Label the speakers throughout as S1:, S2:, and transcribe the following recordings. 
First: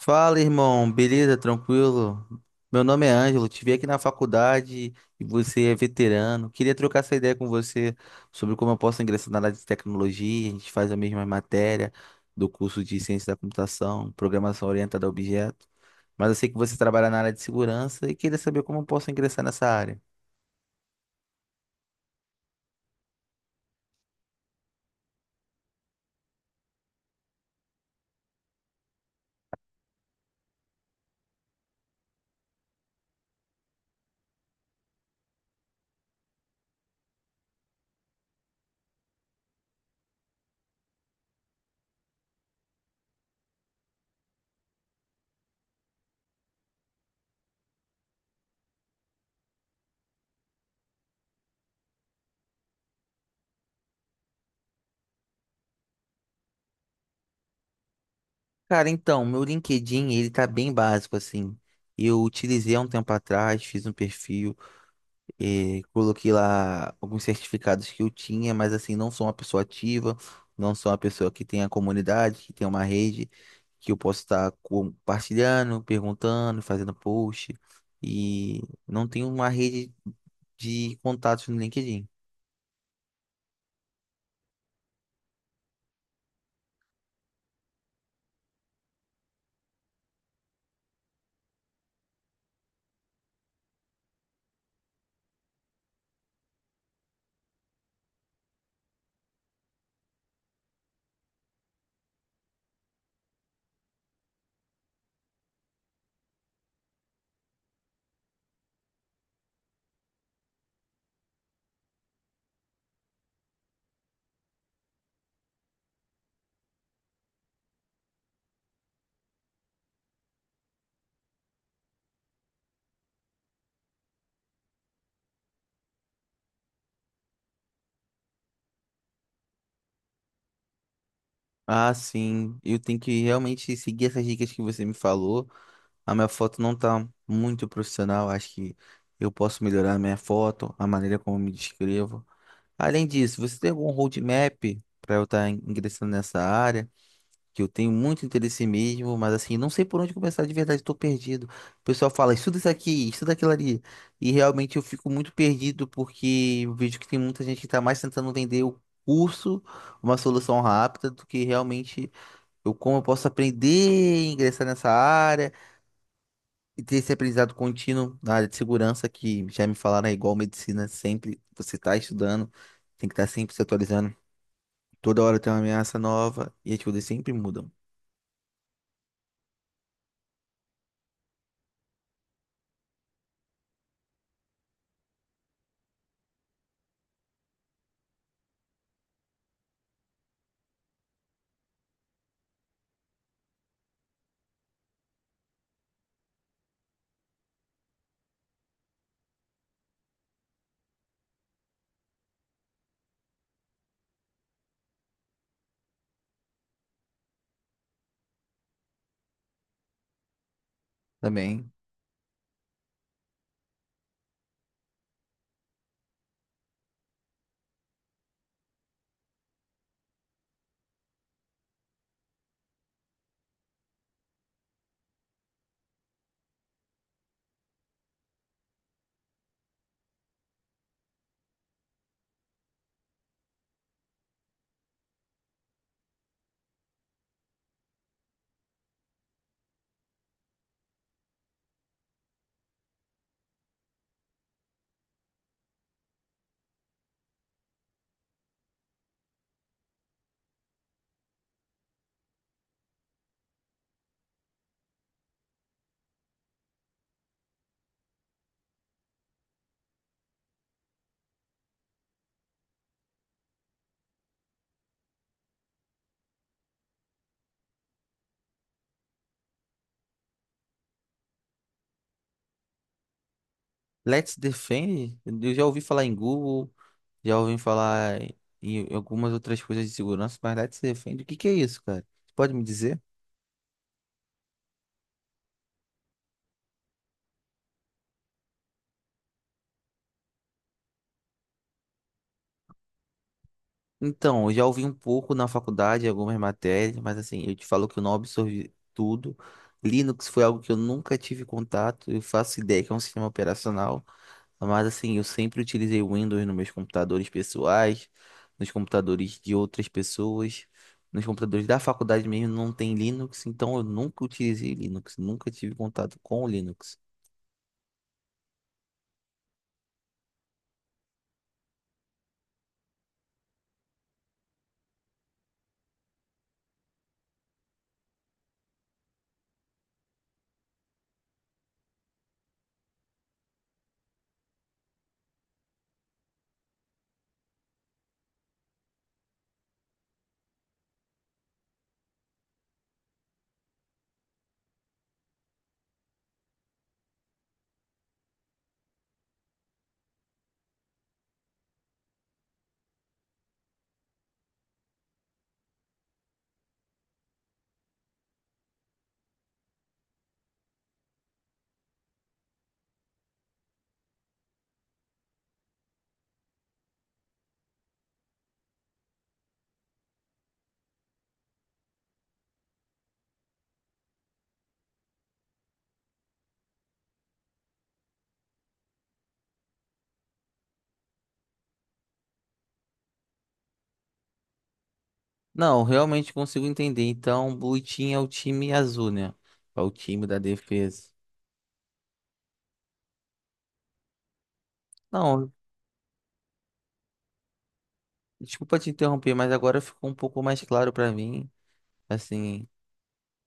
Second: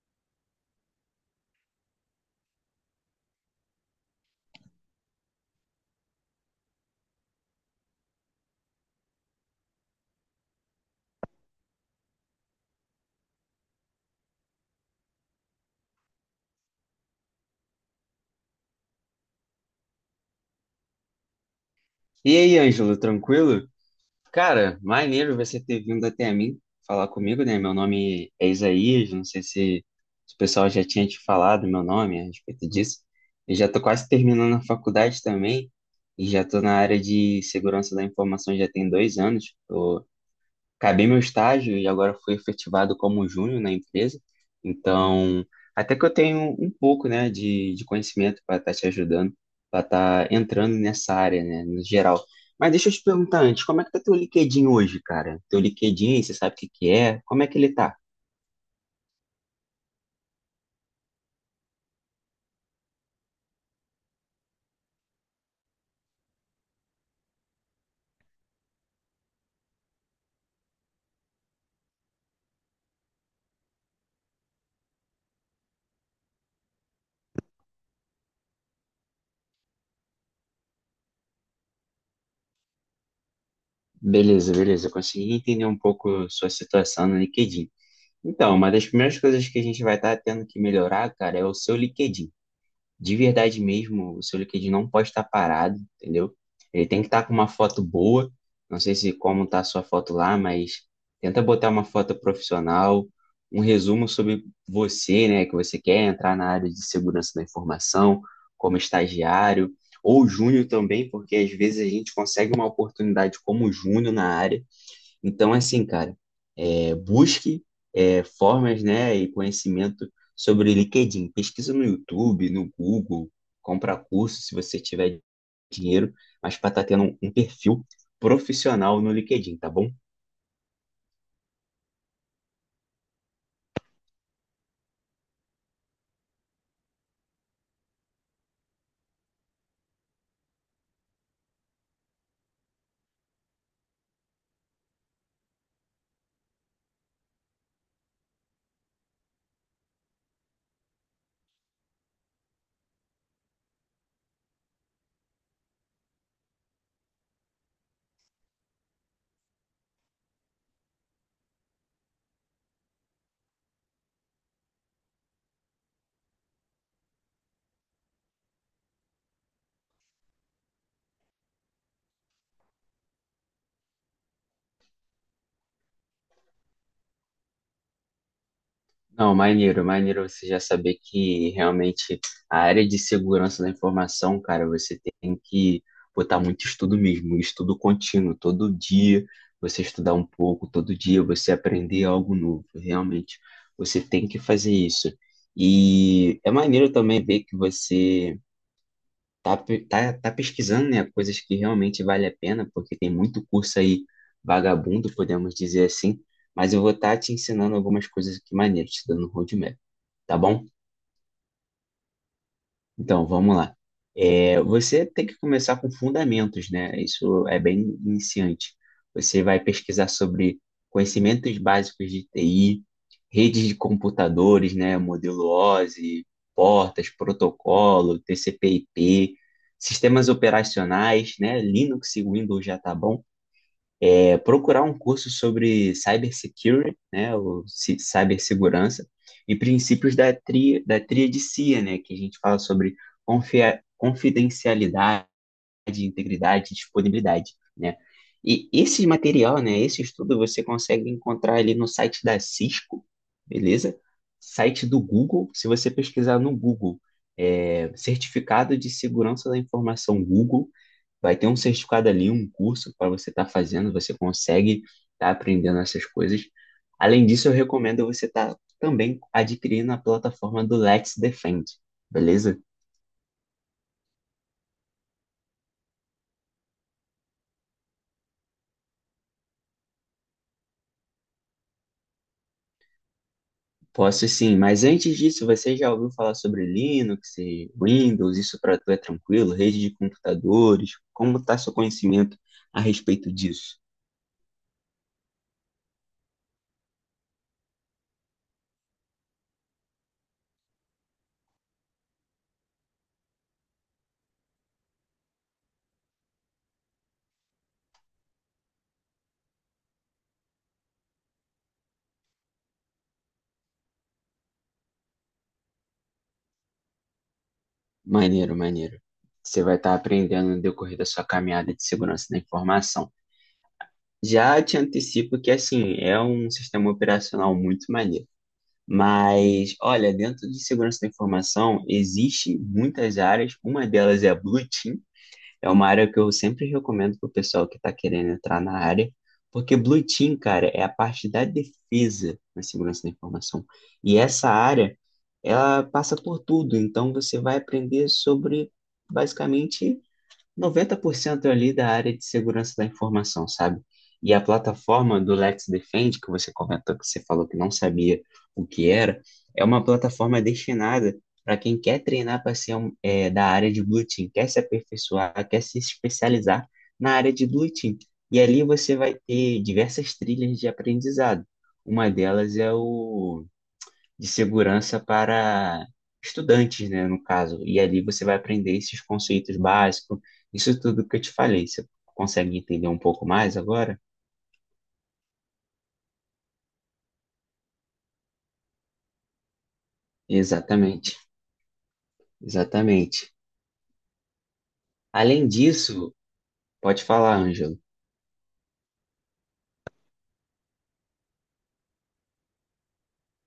S1: Fala, irmão, beleza? Tranquilo? Meu nome é Ângelo, te vi aqui na faculdade e você é veterano. Queria trocar essa ideia com você sobre como eu posso ingressar na área de tecnologia. A gente faz a mesma matéria do curso de Ciência da Computação, Programação Orientada a Objeto, mas eu sei que você trabalha na área de segurança e queria saber como eu posso ingressar nessa área.
S2: E aí, Ângelo, tranquilo? Cara, maneiro você ter vindo até mim falar comigo, né? Meu nome é Isaías, não sei se o pessoal já tinha te falado meu nome a respeito disso. Eu já tô quase terminando a faculdade também e já tô na área de segurança da informação já tem 2 anos, acabei meu estágio e agora fui efetivado como júnior na empresa. Então, até que eu tenho um pouco, né, de conhecimento para estar te ajudando, para estar entrando nessa área, né, no geral. Mas deixa eu te perguntar antes, como é que tá teu LinkedIn hoje, cara? Teu LinkedIn, você sabe o que que é? Como é que ele tá?
S1: Cara, então, meu LinkedIn, ele tá bem básico assim. Eu utilizei há um tempo atrás, fiz um perfil e coloquei lá alguns certificados que eu tinha, mas assim, não sou uma pessoa ativa, não sou uma pessoa que tem a comunidade, que tem uma rede, que eu posso estar compartilhando, perguntando, fazendo post. E não tenho uma rede de contatos no LinkedIn.
S2: Beleza, beleza, eu consegui entender um pouco sua situação no LinkedIn. Então, uma das primeiras coisas que a gente vai estar tendo que melhorar, cara, é o seu LinkedIn. De verdade mesmo, o seu LinkedIn não pode estar parado, entendeu? Ele tem que estar com uma foto boa. Não sei se como está a sua foto lá, mas tenta botar uma foto profissional, um resumo sobre você, né, que você quer entrar na área de segurança da informação, como estagiário ou júnior também, porque às vezes a gente consegue uma oportunidade como júnior na área. Então, assim, cara, busque formas, né, e conhecimento sobre LinkedIn. Pesquisa no YouTube, no Google, compra curso se você tiver dinheiro, mas para estar tendo um perfil profissional no LinkedIn, tá bom?
S1: Ah, sim, eu tenho que realmente seguir essas dicas que você me falou. A minha foto não tá muito profissional, acho que eu posso melhorar a minha foto, a maneira como eu me descrevo. Além disso, você tem algum roadmap para eu estar ingressando nessa área? Que eu tenho muito interesse mesmo, mas assim, não sei por onde começar de verdade, estou perdido. O pessoal fala, estuda isso aqui, estuda aquilo ali. E realmente eu fico muito perdido porque eu vejo que tem muita gente que está mais tentando vender o curso, uma solução rápida, do que realmente eu, como eu posso aprender e ingressar nessa área e ter esse aprendizado contínuo na área de segurança, que já me falaram, é igual medicina, sempre você está estudando, tem que estar sempre se atualizando. Toda hora tem uma ameaça nova e as coisas sempre mudam
S2: Não, maneiro, maneiro você já saber que realmente a área de segurança da informação, cara, você tem que botar muito estudo mesmo, estudo contínuo, todo dia você estudar um pouco, todo dia você aprender algo novo, realmente você tem que fazer isso. E é maneiro também ver que você tá pesquisando, né, coisas que realmente vale a pena, porque tem muito curso aí vagabundo, podemos dizer assim, mas eu vou estar te ensinando algumas coisas aqui maneiras, te dando roadmap. Tá bom?
S1: também.
S2: Então, vamos lá. Você tem que começar com fundamentos, né? Isso é bem iniciante. Você vai pesquisar sobre conhecimentos básicos de TI, redes de computadores, né? Modelo OSI, portas, protocolo, TCP/IP, sistemas operacionais, né? Linux e Windows já tá bom. É procurar um curso sobre cybersecurity, né, ou cibersegurança, e princípios da tríade CIA, né, que a gente fala sobre confidencialidade, integridade e disponibilidade, né. E esse material, né, esse estudo você consegue encontrar ali no site da Cisco, beleza? Site do Google, se você pesquisar no Google, certificado de segurança da informação Google, vai ter um certificado ali, um curso para você estar fazendo, você consegue estar aprendendo essas coisas. Além disso, eu recomendo você estar também adquirindo a plataforma do Let's Defend, beleza?
S1: Let's Defend, eu já ouvi falar em Google, já ouvi falar em algumas outras coisas de segurança, mas Let's Defend, o que que é isso, cara? Você pode me dizer?
S2: Posso sim, mas antes disso, você já ouviu falar sobre Linux e Windows? Isso para tu é tranquilo? Rede de computadores? Como está seu conhecimento a respeito disso?
S1: Então, eu já ouvi um pouco na faculdade, algumas matérias, mas assim, eu te falo que eu não absorvi tudo. Linux foi algo que eu nunca tive contato, eu faço ideia que é um sistema operacional. Mas assim, eu sempre utilizei o Windows nos meus computadores pessoais, nos computadores de outras pessoas, nos computadores da faculdade mesmo não tem Linux, então eu nunca utilizei Linux, nunca tive contato com o Linux.
S2: Maneiro, maneiro. Você vai estar aprendendo no decorrer da sua caminhada de segurança da informação. Já te antecipo que, assim, é um sistema operacional muito maneiro. Mas, olha, dentro de segurança da informação, existem muitas áreas. Uma delas é a Blue Team. É uma área que eu sempre recomendo para o pessoal que está querendo entrar na área. Porque Blue Team, cara, é a parte da defesa na segurança da informação. E essa área, ela passa por tudo. Então, você vai aprender sobre, basicamente, 90% ali da área de segurança da informação, sabe? E a plataforma do Let's Defend, que você comentou, que você falou que não sabia o que era, é uma plataforma destinada para quem quer treinar para ser um, da área de Blue Team, quer se aperfeiçoar, quer se especializar na área de Blue Team. E ali você vai ter diversas trilhas de aprendizado. Uma delas é o de segurança para estudantes, né, no caso. E ali você vai aprender esses conceitos básicos, isso tudo que eu te falei. Você consegue entender um pouco mais agora?
S1: Não, realmente consigo entender. Então, o Blue Team é o time azul, né? É o time da defesa.
S2: Exatamente, exatamente. Além
S1: Não,
S2: disso, pode falar, Ângelo.
S1: desculpa te interromper, mas agora ficou um pouco mais claro pra mim, assim,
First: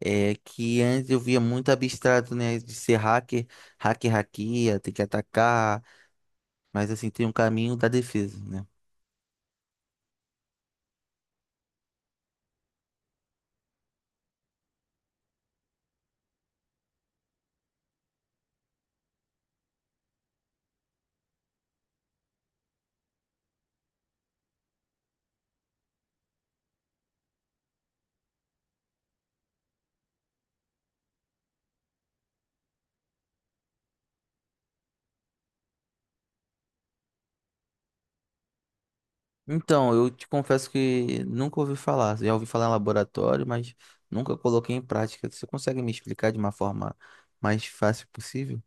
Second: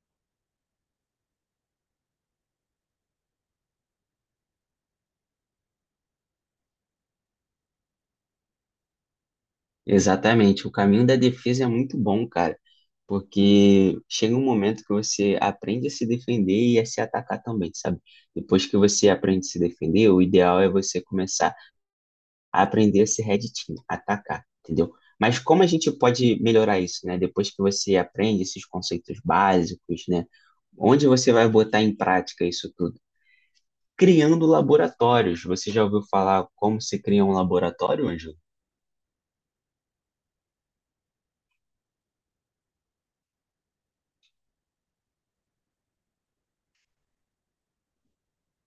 S1: é que antes eu via muito abstrato, né, de ser hacker, hacker hackeia, tem que atacar. Mas assim, tem um caminho da defesa, né?
S2: Exatamente, o caminho da defesa é muito bom, cara, porque chega um momento que você aprende a se defender e a se atacar também, sabe? Depois que você aprende a se defender, o ideal é você começar a aprender esse red team, atacar, entendeu? Mas como a gente pode melhorar isso, né? Depois que você aprende esses conceitos básicos, né? Onde você vai botar em prática isso tudo? Criando laboratórios. Você já ouviu falar como se cria um laboratório, Ângelo?
S1: Então, eu te confesso que nunca ouvi falar. Já ouvi falar em laboratório, mas nunca coloquei em prática. Você consegue me explicar de uma forma mais fácil possível?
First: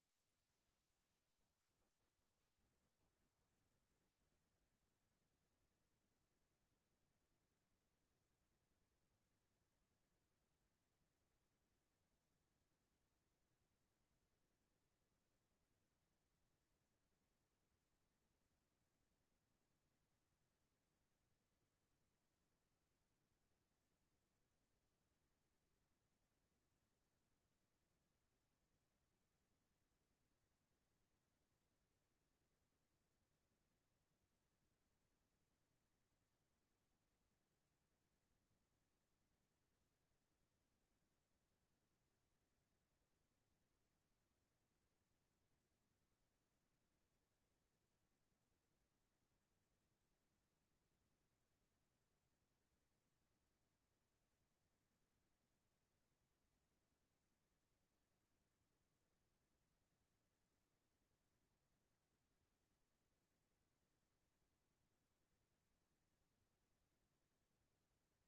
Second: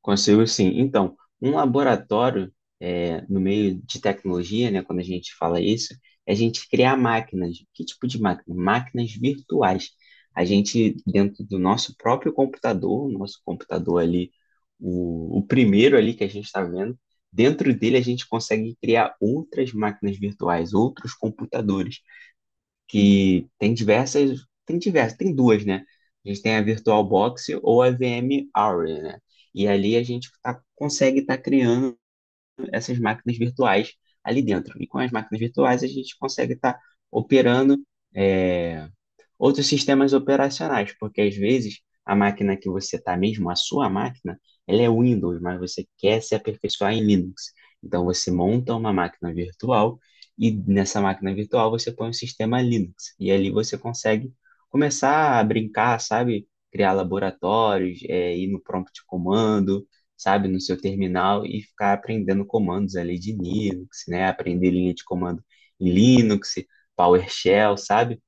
S2: Consigo sim. Então, um laboratório, no meio de tecnologia, né, quando a gente fala isso, é a gente criar máquinas. Que tipo de máquina? Máquinas virtuais. A gente, dentro do nosso próprio computador, o nosso computador ali, o primeiro ali que a gente está vendo, dentro dele a gente consegue criar outras máquinas virtuais, outros computadores que tem diversas, tem diversas, tem duas, né? A gente tem a VirtualBox ou a VM Aura, né? E ali consegue estar criando essas máquinas virtuais ali dentro. E com as máquinas virtuais a gente consegue estar operando é, outros sistemas operacionais, porque às vezes a máquina que você está mesmo, a sua máquina, ela é Windows, mas você quer se aperfeiçoar em Linux. Então você monta uma máquina virtual e nessa máquina virtual você põe o sistema Linux. E ali você consegue começar a brincar, sabe? Criar laboratórios, ir no prompt de comando, sabe? No seu terminal e ficar aprendendo comandos ali de Linux, né? Aprender linha de comando em Linux, PowerShell, sabe?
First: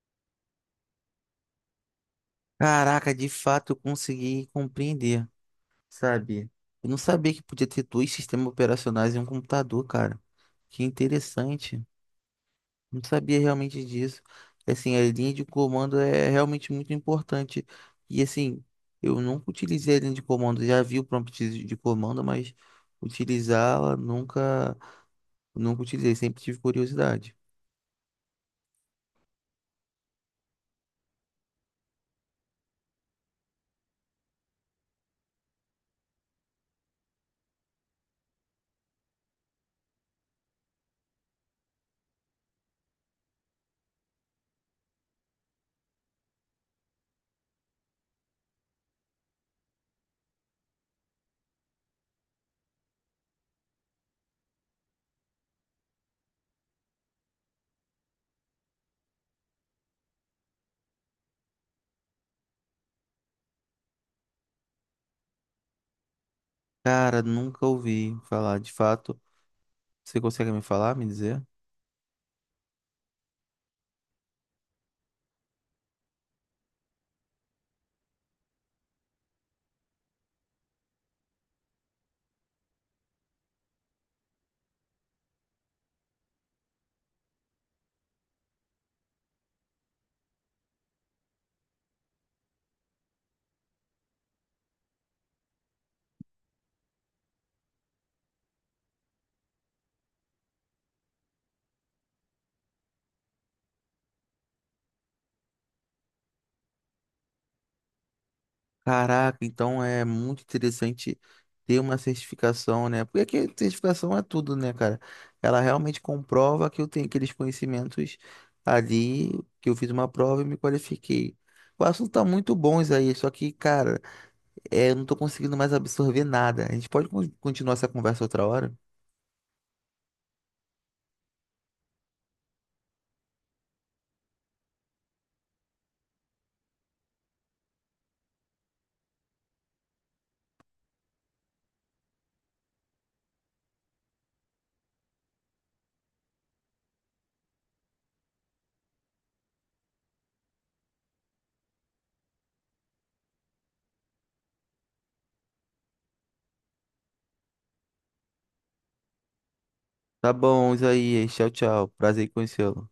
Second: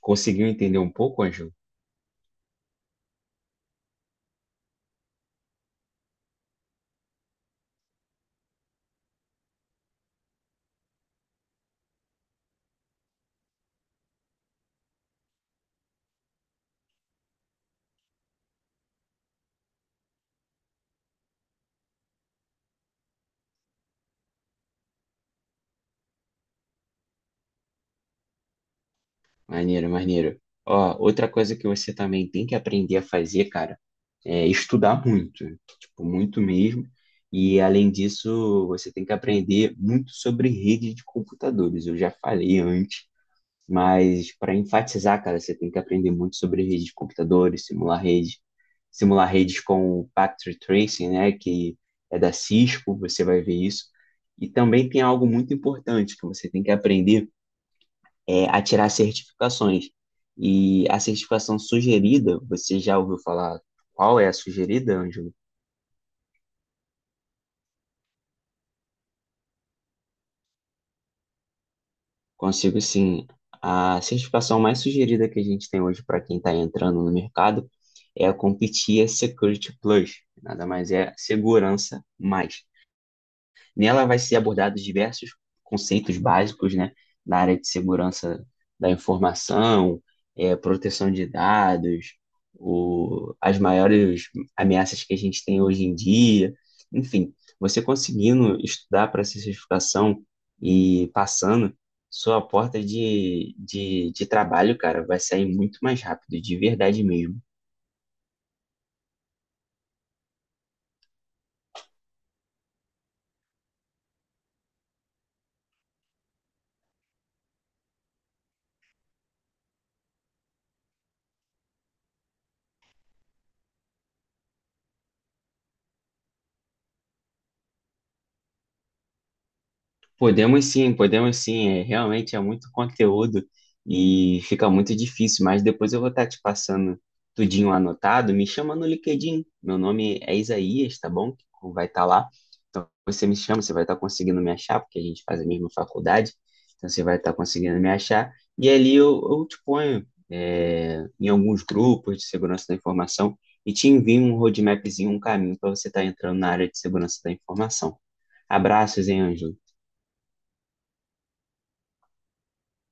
S2: Conseguiu entender um pouco, Ângelo?
S1: Caraca, de fato eu consegui compreender, sabe? Eu não sabia que podia ter dois sistemas operacionais em um computador, cara. Que interessante. Não sabia realmente disso. Assim, a linha de comando é realmente muito importante. E assim, eu nunca utilizei a linha de comando. Já vi o prompt de comando, mas utilizá-la nunca, nunca utilizei. Sempre tive curiosidade.
S2: Maneiro, maneiro. Ó, outra coisa que você também tem que aprender a fazer, cara, é estudar muito, tipo, muito mesmo. E além disso, você tem que aprender muito sobre rede de computadores. Eu já falei antes, mas para enfatizar, cara, você tem que aprender muito sobre rede de computadores, simular rede, simular redes com o Packet Tracing, né, que é da Cisco, você vai ver isso. E também tem algo muito importante que você tem que aprender a tirar certificações. E a certificação sugerida, você já ouviu falar qual é a sugerida, Ângelo?
S1: Cara, nunca ouvi falar. De fato, você consegue me falar, me dizer?
S2: Consigo sim. A certificação mais sugerida que a gente tem hoje para quem está entrando no mercado é a CompTIA Security Plus. Nada mais é segurança mais. Nela vai ser abordados diversos conceitos básicos, né, na área de segurança da informação, proteção de dados, o, as maiores ameaças que a gente tem hoje em dia, enfim, você conseguindo estudar para essa certificação e passando, sua porta de trabalho, cara, vai sair muito mais rápido, de verdade mesmo.
S1: Caraca, então é muito interessante ter uma certificação, né? Porque aqui, certificação é tudo, né, cara? Ela realmente comprova que eu tenho aqueles conhecimentos ali, que eu fiz uma prova e me qualifiquei. O assunto tá muito bom isso aí, só que, cara, é, eu não tô conseguindo mais absorver nada. A gente pode continuar essa conversa outra hora?
S2: Podemos sim, podemos sim. É, realmente é muito conteúdo e fica muito difícil, mas depois eu vou estar te passando tudinho anotado. Me chama no LinkedIn. Meu nome é Isaías, tá bom? Vai estar lá. Então você me chama, você vai estar conseguindo me achar, porque a gente faz a mesma faculdade. Então você vai estar conseguindo me achar. E ali eu te ponho em alguns grupos de segurança da informação e te envio um roadmapzinho, um caminho para você estar entrando na área de segurança da informação. Abraços, hein, Ângelo?
S1: Tá bom, Isaías. Tchau, tchau. Prazer em conhecê-lo.